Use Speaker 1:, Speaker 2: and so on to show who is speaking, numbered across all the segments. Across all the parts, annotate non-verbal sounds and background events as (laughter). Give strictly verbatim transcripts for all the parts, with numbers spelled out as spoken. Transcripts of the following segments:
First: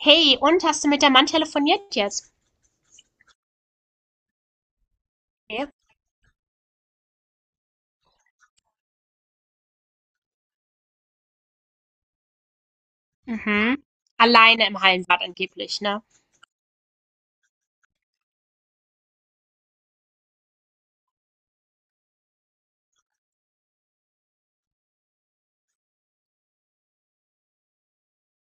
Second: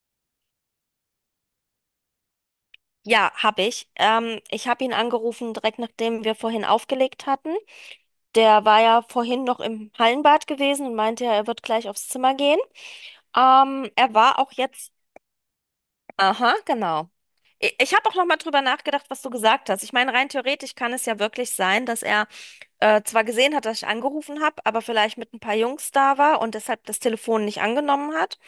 Speaker 1: Hey, und hast du mit der Mann telefoniert jetzt?
Speaker 2: Ja, habe ich. Ähm, ich habe ihn angerufen,
Speaker 1: Okay.
Speaker 2: direkt nachdem wir vorhin aufgelegt hatten. Der war ja vorhin noch im Hallenbad gewesen und meinte ja, er wird gleich aufs Zimmer gehen.
Speaker 1: Mhm.
Speaker 2: Ähm, er war auch
Speaker 1: Alleine im
Speaker 2: jetzt.
Speaker 1: Hallenbad angeblich, ne?
Speaker 2: Aha, genau. I- Ich habe auch noch mal drüber nachgedacht, was du gesagt hast. Ich meine, rein theoretisch kann es ja wirklich sein, dass er äh, zwar gesehen hat, dass ich angerufen habe, aber vielleicht mit ein paar Jungs da war und deshalb das Telefon nicht angenommen hat.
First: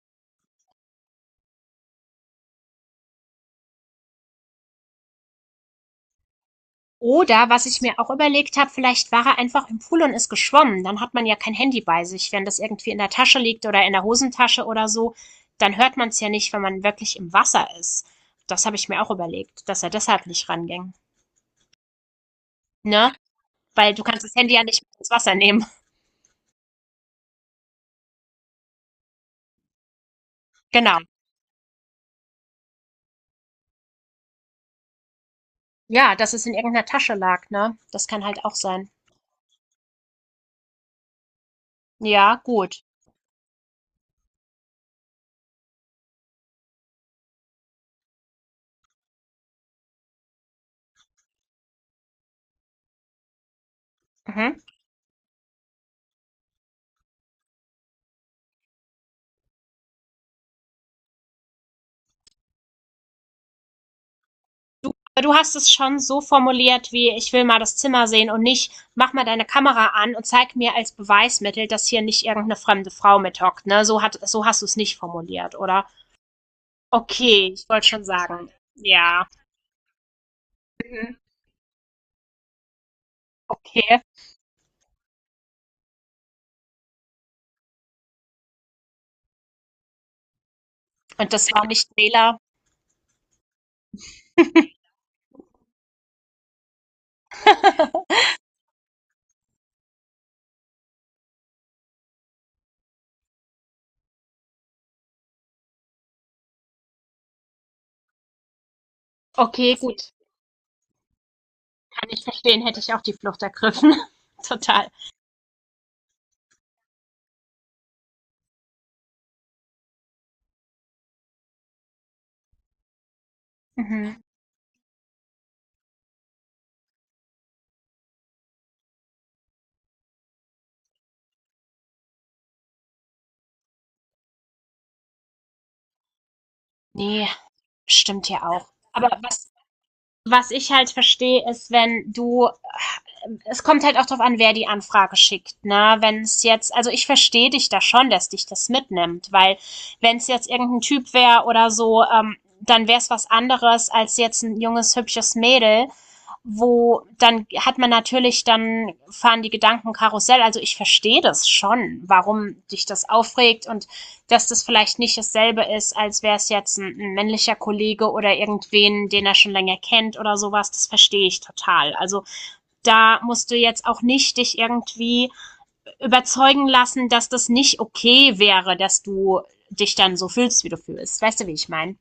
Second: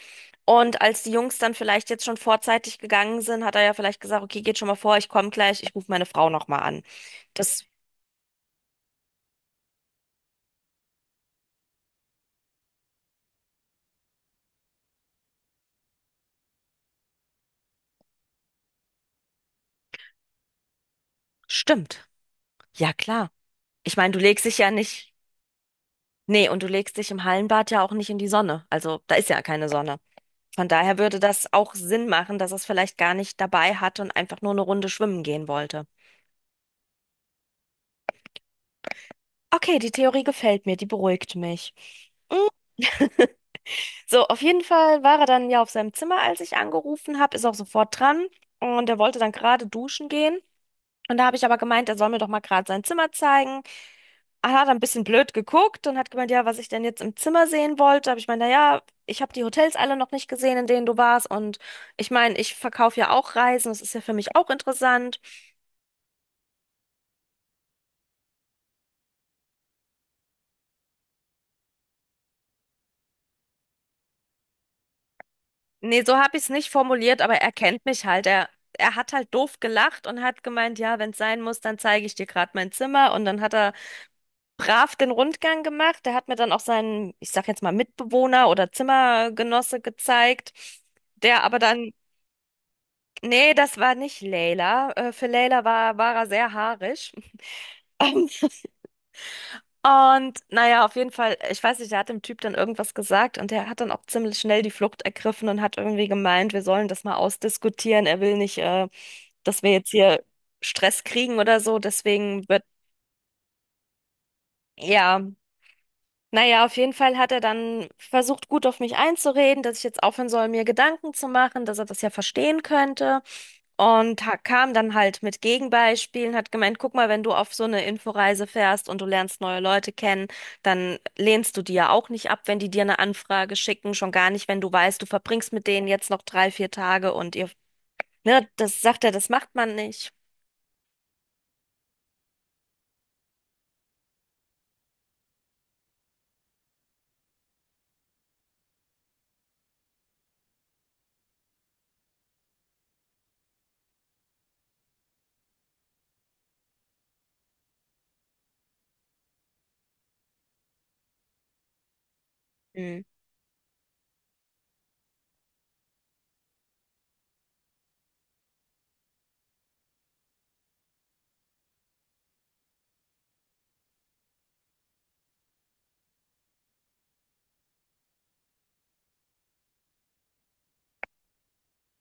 Speaker 2: Und als die Jungs dann vielleicht jetzt schon vorzeitig gegangen sind, hat er ja vielleicht gesagt, okay, geht schon mal vor, ich komme gleich, ich rufe meine Frau nochmal an.
Speaker 1: Oder
Speaker 2: Das
Speaker 1: was ich mir auch überlegt habe, vielleicht war er einfach im Pool und ist geschwommen. Dann hat man ja kein Handy bei sich. Wenn das irgendwie in der Tasche liegt oder in der Hosentasche oder so, dann hört man es ja nicht, wenn man wirklich im Wasser ist. Das habe ich mir auch überlegt, dass er deshalb nicht ranging.
Speaker 2: stimmt. Ja,
Speaker 1: Ne?
Speaker 2: klar.
Speaker 1: Weil
Speaker 2: Ich
Speaker 1: du
Speaker 2: meine, du
Speaker 1: kannst das
Speaker 2: legst
Speaker 1: Handy
Speaker 2: dich
Speaker 1: ja
Speaker 2: ja
Speaker 1: nicht mit ins
Speaker 2: nicht,
Speaker 1: Wasser nehmen.
Speaker 2: nee, und du legst dich im Hallenbad ja auch nicht in die Sonne. Also da ist ja keine Sonne. Von
Speaker 1: (laughs)
Speaker 2: daher
Speaker 1: Genau.
Speaker 2: würde das auch Sinn machen, dass er es vielleicht gar nicht dabei hatte und einfach nur eine Runde schwimmen gehen wollte.
Speaker 1: Ja, dass es in irgendeiner Tasche lag, ne? Das kann halt auch sein.
Speaker 2: Okay, die Theorie gefällt mir, die beruhigt mich. (laughs)
Speaker 1: Ja,
Speaker 2: Mm.
Speaker 1: gut.
Speaker 2: So, auf jeden Fall war er dann ja auf seinem Zimmer, als ich angerufen habe, ist auch sofort dran und er wollte dann gerade duschen gehen. Und da habe ich aber gemeint, er soll mir doch mal gerade sein Zimmer zeigen. Er
Speaker 1: Mhm.
Speaker 2: hat ein bisschen blöd geguckt und hat gemeint, ja, was ich denn jetzt im Zimmer sehen wollte. Habe ich gemeint, naja, ich habe die Hotels alle noch nicht gesehen, in denen du warst. Und ich meine, ich verkaufe ja auch Reisen, das ist ja für mich auch
Speaker 1: Du,
Speaker 2: interessant.
Speaker 1: du hast es schon so formuliert wie ich will mal das Zimmer sehen und nicht mach mal deine Kamera an und zeig mir als Beweismittel, dass hier nicht irgendeine fremde Frau mithockt, ne? So hat, so hast du es nicht formuliert, oder?
Speaker 2: Nee, so habe ich es nicht formuliert, aber
Speaker 1: Okay,
Speaker 2: er
Speaker 1: ich
Speaker 2: kennt
Speaker 1: wollte schon
Speaker 2: mich halt.
Speaker 1: sagen.
Speaker 2: Er, er hat
Speaker 1: Ja.
Speaker 2: halt doof gelacht und hat gemeint, ja, wenn
Speaker 1: Mhm.
Speaker 2: es sein muss, dann zeige ich dir gerade mein Zimmer. Und dann hat er
Speaker 1: Okay.
Speaker 2: brav den Rundgang gemacht. Der hat mir dann auch seinen, ich sag jetzt mal, Mitbewohner oder Zimmergenosse gezeigt,
Speaker 1: Und
Speaker 2: der
Speaker 1: das
Speaker 2: aber
Speaker 1: war nicht
Speaker 2: dann,
Speaker 1: Wähler.
Speaker 2: nee, das war nicht Leila. Äh, Für Leila war, war er sehr haarig. (laughs)
Speaker 1: (laughs)
Speaker 2: Ähm, Und naja, auf jeden Fall, ich weiß nicht, der hat dem Typ dann irgendwas gesagt und der hat dann auch ziemlich schnell die Flucht ergriffen und hat irgendwie gemeint, wir sollen das mal ausdiskutieren. Er will nicht, äh, dass wir
Speaker 1: Okay,
Speaker 2: jetzt
Speaker 1: gut.
Speaker 2: hier Stress kriegen oder so.
Speaker 1: Kann ich
Speaker 2: Deswegen
Speaker 1: verstehen,
Speaker 2: wird,
Speaker 1: hätte ich auch die Flucht ergriffen. (laughs) Total.
Speaker 2: ja, naja, auf jeden Fall hat er dann versucht, gut auf mich einzureden, dass ich jetzt aufhören soll, mir Gedanken zu machen, dass er das ja verstehen könnte.
Speaker 1: Mhm.
Speaker 2: Und ha- kam dann halt mit Gegenbeispielen, hat gemeint, guck mal, wenn du auf so eine Inforeise fährst und du lernst neue Leute kennen, dann lehnst du die ja auch nicht ab, wenn die dir eine Anfrage schicken, schon gar nicht, wenn du weißt, du verbringst mit denen jetzt noch drei, vier Tage
Speaker 1: Nee,
Speaker 2: und ihr,
Speaker 1: stimmt ja
Speaker 2: ne,
Speaker 1: auch.
Speaker 2: das sagt
Speaker 1: Aber
Speaker 2: er, das
Speaker 1: was
Speaker 2: macht man nicht.
Speaker 1: was ich halt verstehe, ist, wenn du, es kommt halt auch drauf an, wer die Anfrage schickt, ne? Wenn es jetzt, also ich verstehe dich da schon, dass dich das mitnimmt, weil wenn es jetzt irgendein Typ wäre oder so, ähm, dann wäre es was anderes als jetzt ein junges, hübsches Mädel, wo dann hat man natürlich, dann fahren die Gedanken Karussell. Also ich verstehe das schon, warum dich das aufregt und dass das vielleicht nicht dasselbe ist, als wäre es jetzt ein, ein männlicher Kollege oder irgendwen, den er schon länger kennt oder sowas, das verstehe ich total. Also da musst du jetzt auch nicht dich irgendwie überzeugen lassen, dass das nicht okay wäre, dass du dich dann so fühlst, wie du fühlst. Weißt du, wie ich meine?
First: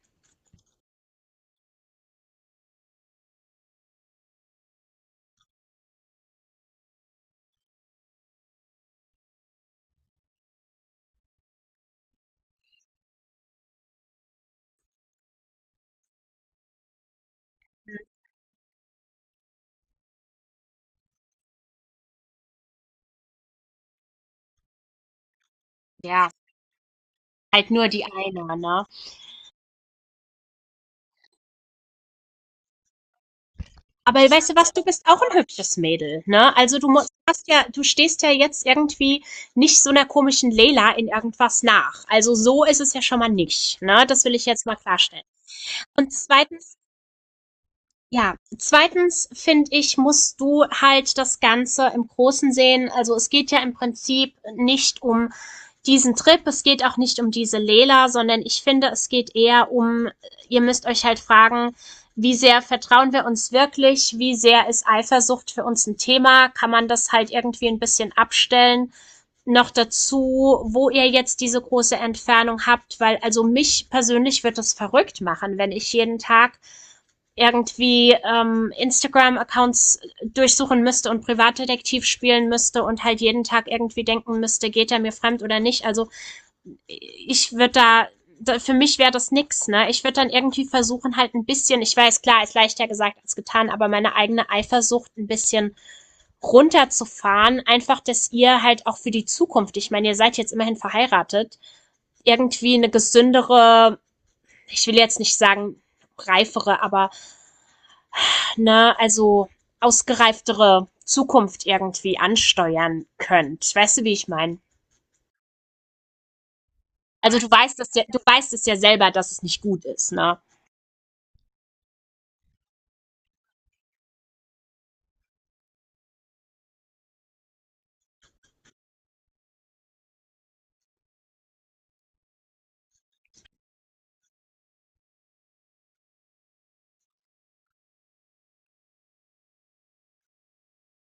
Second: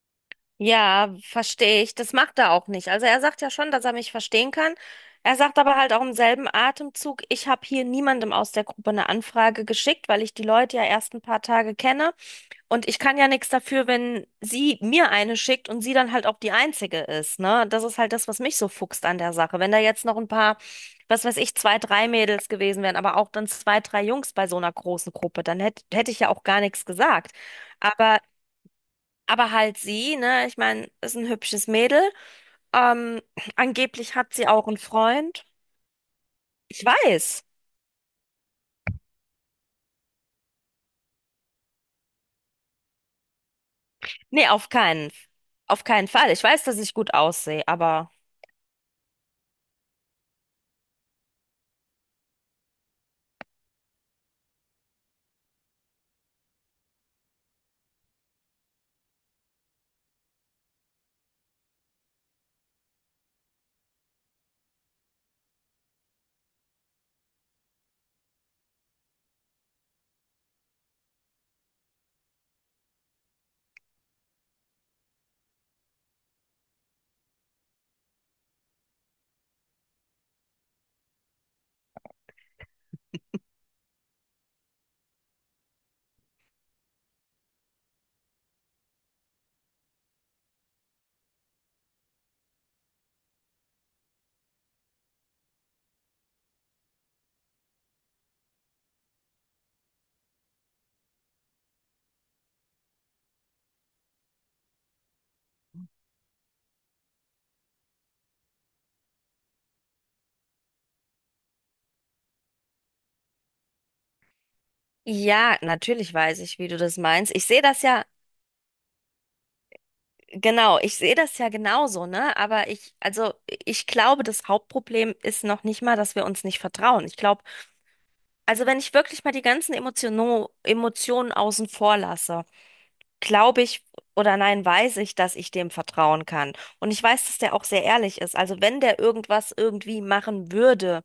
Speaker 2: Ja, verstehe ich. Das macht er auch nicht. Also er sagt ja schon, dass er mich verstehen kann. Er sagt aber halt auch im selben Atemzug, ich habe hier niemandem aus der Gruppe eine Anfrage geschickt, weil ich die Leute ja erst ein paar Tage kenne. Und ich kann ja nichts dafür, wenn sie mir eine schickt und sie dann halt auch die einzige ist, ne? Das ist halt das, was mich so fuchst an der Sache. Wenn da jetzt noch ein paar, was weiß ich, zwei, drei Mädels gewesen wären, aber auch dann zwei, drei Jungs bei so einer großen Gruppe, dann hätte hätte ich
Speaker 1: Ja,
Speaker 2: ja auch gar nichts gesagt.
Speaker 1: halt nur die
Speaker 2: Aber
Speaker 1: eine, ne?
Speaker 2: aber halt sie, ne? Ich meine, ist ein hübsches Mädel. Ähm, Angeblich
Speaker 1: Aber
Speaker 2: hat sie
Speaker 1: weißt du
Speaker 2: auch
Speaker 1: was,
Speaker 2: einen
Speaker 1: du bist auch ein
Speaker 2: Freund.
Speaker 1: hübsches Mädel, ne? Also
Speaker 2: Ich
Speaker 1: du mu-
Speaker 2: weiß.
Speaker 1: hast ja, du stehst ja jetzt irgendwie nicht so einer komischen Leila in irgendwas nach. Also so ist es ja schon mal nicht, ne? Das will ich
Speaker 2: Nee,
Speaker 1: jetzt
Speaker 2: auf
Speaker 1: mal
Speaker 2: keinen,
Speaker 1: klarstellen.
Speaker 2: auf keinen
Speaker 1: Und
Speaker 2: Fall. Ich weiß,
Speaker 1: zweitens,
Speaker 2: dass ich gut aussehe, aber
Speaker 1: ja, zweitens finde ich, musst du halt das Ganze im Großen sehen. Also es geht ja im Prinzip nicht um diesen Trip, es geht auch nicht um diese Lela, sondern ich finde, es geht eher um, ihr müsst euch halt fragen, wie sehr vertrauen wir uns wirklich, wie sehr ist Eifersucht für uns ein Thema, kann man das halt irgendwie ein bisschen abstellen. Noch dazu, wo ihr jetzt diese große Entfernung habt, weil also mich persönlich wird das verrückt machen, wenn ich jeden Tag irgendwie ähm, Instagram-Accounts durchsuchen müsste und Privatdetektiv spielen müsste und halt jeden Tag irgendwie denken müsste, geht er mir fremd oder nicht. Also ich würde da, da, für mich wäre das nix, ne? Ich würde dann irgendwie versuchen, halt ein bisschen, ich weiß, klar, ist leichter gesagt als getan, aber meine eigene Eifersucht ein bisschen runterzufahren, einfach, dass ihr halt auch für die Zukunft, ich meine, ihr seid jetzt immerhin verheiratet, irgendwie eine gesündere, ich will jetzt nicht sagen reifere, aber na, also ausgereiftere Zukunft irgendwie ansteuern könnt. Weißt du, wie ich meine?
Speaker 2: ja, natürlich weiß ich, wie du das meinst.
Speaker 1: Also
Speaker 2: Ich
Speaker 1: du
Speaker 2: sehe
Speaker 1: weißt
Speaker 2: das
Speaker 1: das ja,
Speaker 2: ja,
Speaker 1: du weißt es ja selber, dass es nicht gut ist, ne?
Speaker 2: genau, ich sehe das ja genauso, ne? Aber ich, also, ich glaube, das Hauptproblem ist noch nicht mal, dass wir uns nicht vertrauen. Ich glaube, also wenn ich wirklich mal die ganzen Emotionen, Emotionen außen vor lasse, glaube ich oder nein, weiß ich, dass ich dem vertrauen kann. Und ich weiß, dass der auch sehr ehrlich ist. Also wenn der irgendwas irgendwie machen würde,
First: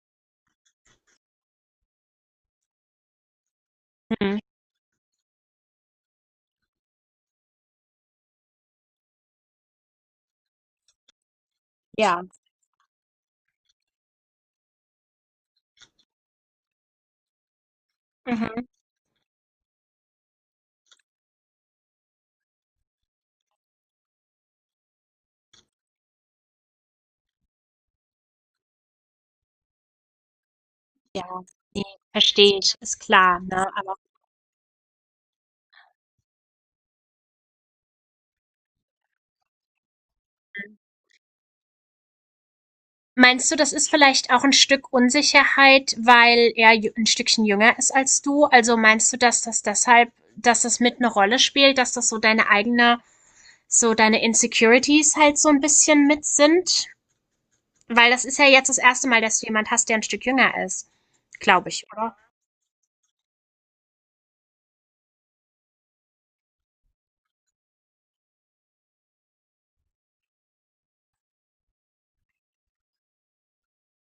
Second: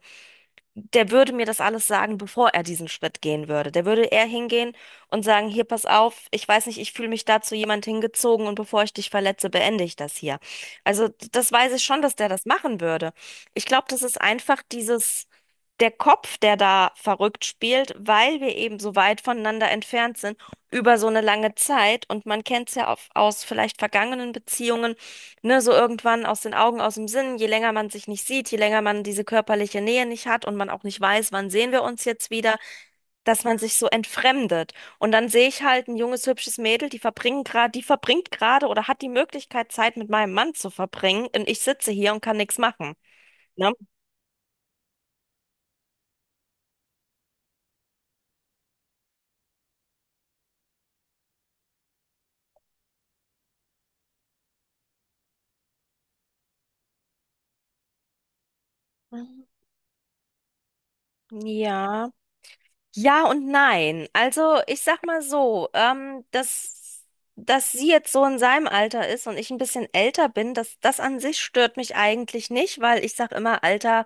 Speaker 2: der würde mir das alles sagen, bevor er diesen Schritt gehen würde. Der würde eher
Speaker 1: Mhm.
Speaker 2: hingehen und sagen, hier, pass auf, ich weiß nicht, ich fühle mich da zu jemand hingezogen und bevor ich dich verletze, beende ich das hier. Also d- das weiß ich schon, dass
Speaker 1: Ja.
Speaker 2: der das machen würde. Ich glaube, das ist einfach dieses, der Kopf, der da verrückt spielt, weil wir
Speaker 1: Mhm.
Speaker 2: eben so weit voneinander entfernt sind über so eine lange Zeit und man kennt es ja auf, aus vielleicht vergangenen Beziehungen, ne, so irgendwann aus den Augen, aus dem Sinn, je länger man sich nicht sieht, je länger man diese körperliche Nähe nicht hat und man auch nicht weiß,
Speaker 1: Ja.
Speaker 2: wann sehen
Speaker 1: Nee,
Speaker 2: wir uns jetzt
Speaker 1: verstehe
Speaker 2: wieder,
Speaker 1: ich, ist klar,
Speaker 2: dass man
Speaker 1: ne?
Speaker 2: sich so
Speaker 1: Aber
Speaker 2: entfremdet. Und dann sehe ich halt ein junges, hübsches Mädel, die verbringen gerade, die verbringt gerade oder hat die Möglichkeit, Zeit mit meinem Mann zu verbringen und ich sitze hier und kann nichts machen.
Speaker 1: meinst du, das
Speaker 2: Ne?
Speaker 1: ist vielleicht auch ein Stück Unsicherheit, weil er jü- ein Stückchen jünger ist als du? Also meinst du, dass das deshalb, dass das mit eine Rolle spielt, dass das so deine eigene, so deine Insecurities halt so ein bisschen mit sind? Weil das ist ja jetzt das erste Mal, dass du jemand hast, der ein Stück jünger ist. Glaube ich,
Speaker 2: Ja.
Speaker 1: oder?
Speaker 2: Ja und nein. Also ich sag mal so, ähm, dass, dass, sie jetzt so in seinem Alter ist und ich ein bisschen älter bin, das, das an sich stört mich eigentlich nicht, weil ich sag immer, Alter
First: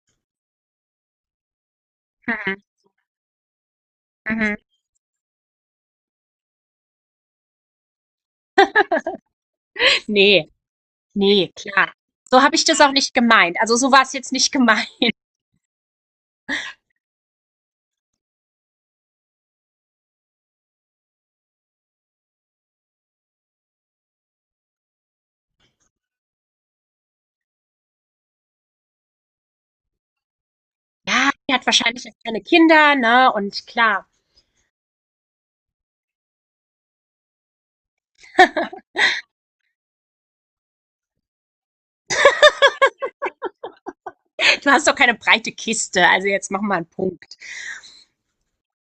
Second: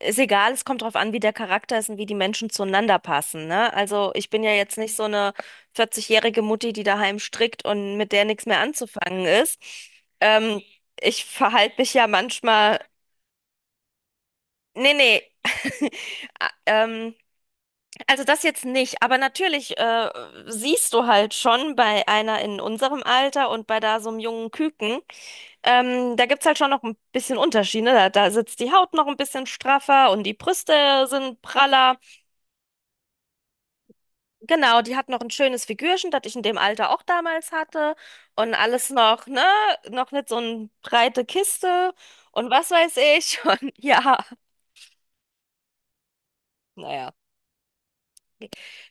Speaker 2: ist egal, es kommt drauf an, wie der Charakter ist und wie die Menschen
Speaker 1: Mhm.
Speaker 2: zueinander passen, ne? Also ich bin ja
Speaker 1: Mhm.
Speaker 2: jetzt nicht so eine vierzig-jährige Mutti, die daheim strickt und mit der nichts mehr anzufangen ist.
Speaker 1: Nee,
Speaker 2: Ähm, Ich
Speaker 1: nee,
Speaker 2: verhalte
Speaker 1: klar.
Speaker 2: mich ja
Speaker 1: So habe ich das
Speaker 2: manchmal.
Speaker 1: auch nicht gemeint. Also so war es jetzt nicht gemeint.
Speaker 2: Nee, nee.
Speaker 1: (laughs)
Speaker 2: (laughs) Ah, Ähm, also das jetzt nicht, aber natürlich äh, siehst du halt schon bei einer in unserem Alter und bei da so einem jungen Küken, ähm, da gibt's halt schon noch ein bisschen Unterschiede. Da, da sitzt die Haut noch ein bisschen straffer und die Brüste
Speaker 1: Ja,
Speaker 2: sind
Speaker 1: die hat
Speaker 2: praller.
Speaker 1: wahrscheinlich jetzt keine Kinder, ne? Und klar,
Speaker 2: Genau, die hat noch ein schönes Figürchen, das ich in dem Alter auch damals hatte und alles noch, ne, noch nicht so eine breite Kiste und was weiß ich (laughs) und ja,
Speaker 1: du hast doch keine breite Kiste. Also jetzt mach mal einen
Speaker 2: naja.
Speaker 1: Punkt.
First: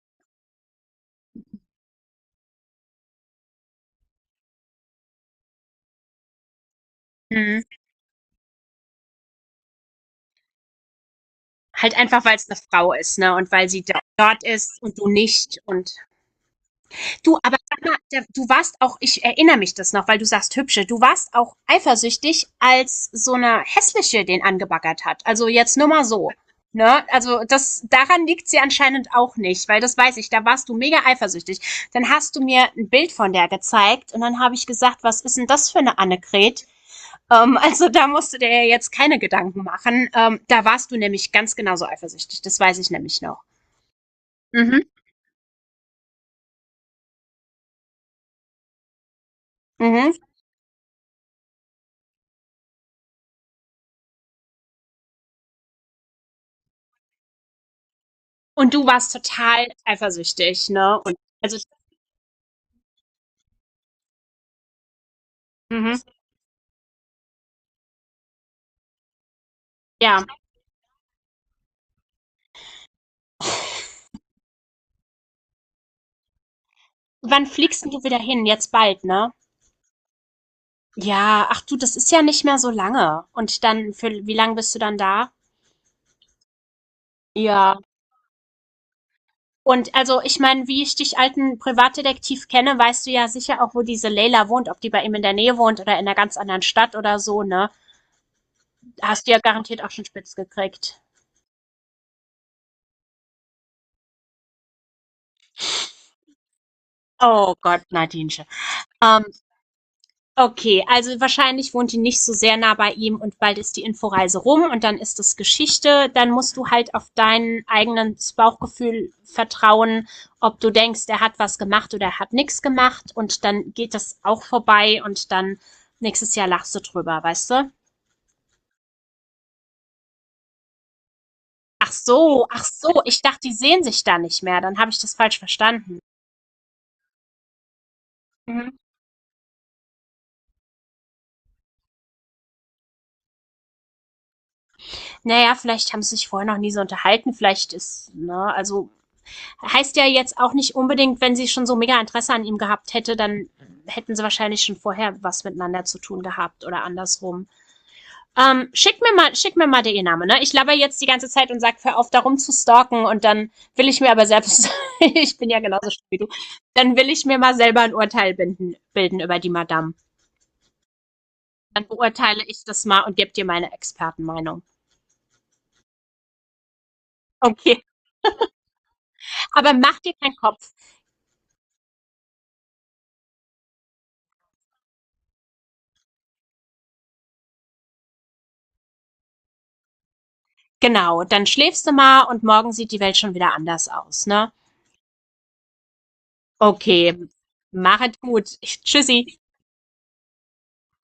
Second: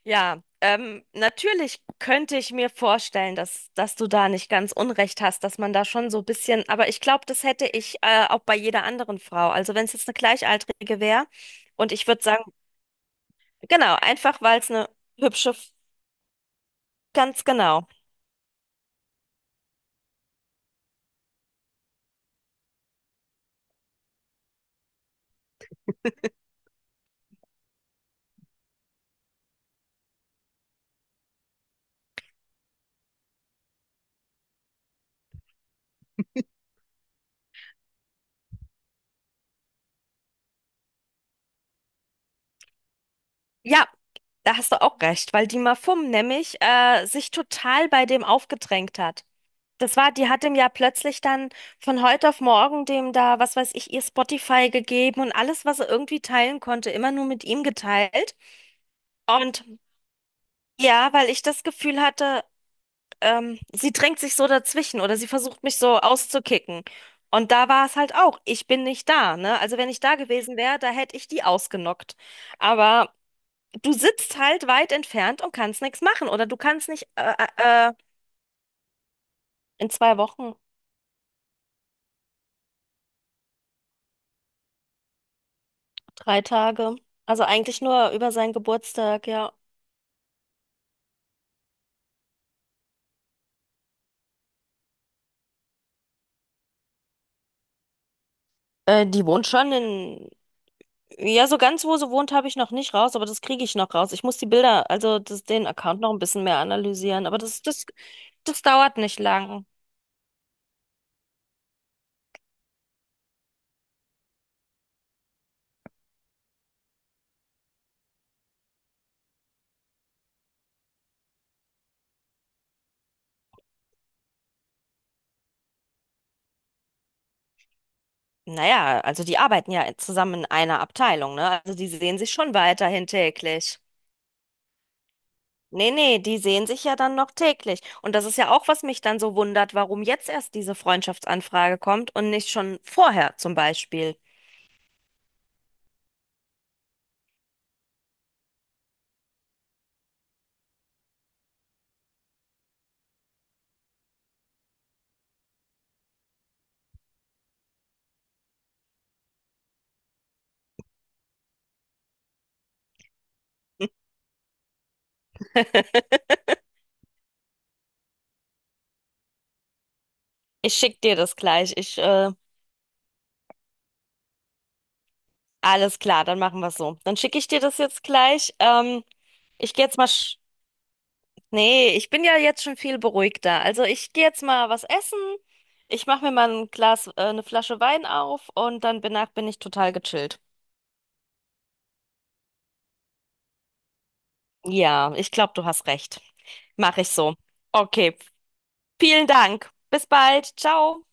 Speaker 2: Ja, ähm, natürlich könnte ich mir vorstellen, dass, dass du da nicht ganz unrecht hast, dass man da schon so ein bisschen, aber ich glaube, das
Speaker 1: Mhm.
Speaker 2: hätte ich äh, auch bei jeder anderen Frau. Also wenn es jetzt eine Gleichaltrige wäre und
Speaker 1: Halt
Speaker 2: ich würde
Speaker 1: einfach, weil
Speaker 2: sagen,
Speaker 1: es eine Frau ist, ne? Und weil sie
Speaker 2: genau,
Speaker 1: do-
Speaker 2: einfach
Speaker 1: dort
Speaker 2: weil es
Speaker 1: ist
Speaker 2: eine
Speaker 1: und du
Speaker 2: hübsche,
Speaker 1: nicht.
Speaker 2: F-
Speaker 1: Und du,
Speaker 2: ganz
Speaker 1: aber sag
Speaker 2: genau.
Speaker 1: mal, da- du warst auch, ich erinnere mich das noch, weil du sagst hübsche, du warst auch eifersüchtig, als so eine hässliche den angebaggert hat. Also jetzt nur mal so. Ne? Also das, daran liegt sie anscheinend auch nicht, weil das weiß ich, da warst du mega eifersüchtig. Dann hast du mir ein Bild von der gezeigt und dann habe ich gesagt, was ist denn das für eine Annegret? Ähm, (laughs) also da musst du dir ja jetzt keine Gedanken machen. Ähm, da warst du nämlich ganz genauso eifersüchtig, das weiß ich nämlich noch.
Speaker 2: Ja, da hast
Speaker 1: Mhm.
Speaker 2: du auch recht, weil die Mafum nämlich äh, sich total bei dem aufgedrängt hat. Das
Speaker 1: Mhm.
Speaker 2: war, die hat ihm ja plötzlich dann von heute auf morgen dem da, was weiß ich, ihr Spotify gegeben und alles, was er irgendwie teilen konnte, immer nur mit ihm geteilt.
Speaker 1: Und du warst
Speaker 2: Und
Speaker 1: total eifersüchtig, ne?
Speaker 2: ja,
Speaker 1: Und
Speaker 2: weil ich
Speaker 1: also,
Speaker 2: das Gefühl hatte, ähm, sie drängt sich so dazwischen oder sie versucht mich
Speaker 1: mhm,
Speaker 2: so auszukicken. Und da war es halt auch, ich bin nicht da, ne? Also wenn ich da
Speaker 1: ja.
Speaker 2: gewesen wäre, da hätte ich die ausgenockt. Aber du sitzt halt weit entfernt und kannst nichts machen oder du kannst nicht äh,
Speaker 1: Wann fliegst
Speaker 2: äh,
Speaker 1: denn
Speaker 2: äh,
Speaker 1: du wieder hin? Jetzt bald, ne?
Speaker 2: in zwei Wochen
Speaker 1: Ja, ach du, das ist ja nicht mehr so lange. Und dann, für wie lange bist du dann da?
Speaker 2: drei Tage. Also
Speaker 1: Ja.
Speaker 2: eigentlich nur über seinen Geburtstag, ja.
Speaker 1: Und also, ich meine, wie ich dich alten Privatdetektiv kenne, weißt du ja sicher auch, wo diese Leila wohnt, ob die bei ihm in der Nähe wohnt oder in einer ganz anderen Stadt oder so, ne?
Speaker 2: Äh, die
Speaker 1: Hast du ja
Speaker 2: wohnt schon
Speaker 1: garantiert auch schon
Speaker 2: in.
Speaker 1: spitz gekriegt.
Speaker 2: Ja, so ganz wo sie wohnt, habe ich noch nicht raus, aber das kriege ich noch raus. Ich muss die Bilder, also das, den Account noch ein bisschen mehr analysieren, aber
Speaker 1: Oh
Speaker 2: das, das,
Speaker 1: Gott, Nadinchen.
Speaker 2: das dauert nicht
Speaker 1: Ähm,
Speaker 2: lang.
Speaker 1: Okay, also wahrscheinlich wohnt die nicht so sehr nah bei ihm und bald ist die Inforeise rum und dann ist das Geschichte. Dann musst du halt auf dein eigenes Bauchgefühl vertrauen, ob du denkst, er hat was gemacht oder er hat nichts gemacht und dann geht das auch vorbei und dann nächstes Jahr lachst du drüber, weißt du?
Speaker 2: Naja, also die arbeiten ja zusammen in einer Abteilung, ne? Also die
Speaker 1: Ach
Speaker 2: sehen sich
Speaker 1: so,
Speaker 2: schon
Speaker 1: ach so,
Speaker 2: weiterhin
Speaker 1: ich dachte, die
Speaker 2: täglich.
Speaker 1: sehen sich da nicht mehr, dann habe ich das falsch
Speaker 2: Nee,
Speaker 1: verstanden.
Speaker 2: nee, die sehen sich ja dann noch täglich. Und das ist ja auch,
Speaker 1: Mhm.
Speaker 2: was mich dann so wundert, warum jetzt erst diese Freundschaftsanfrage kommt und nicht schon vorher zum Beispiel.
Speaker 1: Naja, vielleicht haben sie sich vorher noch nie so unterhalten, vielleicht ist, ne, also heißt ja jetzt auch nicht unbedingt, wenn sie schon so mega Interesse an ihm gehabt hätte, dann hätten sie wahrscheinlich schon vorher was miteinander zu tun gehabt oder andersrum. Ähm, schick mir mal, schick mir mal den Namen, ne? Ich laber jetzt die ganze Zeit und sag, hör auf, darum zu stalken und dann will ich mir aber selbst, (laughs) ich bin ja genauso schlimm wie
Speaker 2: (laughs)
Speaker 1: du, dann will ich mir mal selber ein Urteil binden, bilden über die Madame.
Speaker 2: Ich schick dir das gleich.
Speaker 1: Dann
Speaker 2: Ich, äh,
Speaker 1: beurteile ich das mal und gebe dir meine Expertenmeinung.
Speaker 2: alles klar, dann machen wir es so. Dann schicke ich dir das
Speaker 1: Okay,
Speaker 2: jetzt gleich. Ähm,
Speaker 1: aber
Speaker 2: ich gehe jetzt
Speaker 1: mach
Speaker 2: mal.
Speaker 1: dir keinen
Speaker 2: Sch
Speaker 1: Kopf.
Speaker 2: Nee, ich bin ja jetzt schon viel beruhigter. Also ich gehe jetzt mal was essen. Ich mache mir mal ein Glas, äh, eine Flasche Wein auf und dann danach bin ich total gechillt.
Speaker 1: Genau, dann schläfst du mal und morgen sieht die Welt schon wieder anders aus, ne?
Speaker 2: Ja, ich glaube, du hast recht. Mache ich
Speaker 1: Okay,
Speaker 2: so. Okay,
Speaker 1: machet gut.
Speaker 2: vielen
Speaker 1: Tschüssi.
Speaker 2: Dank. Bis bald. Ciao.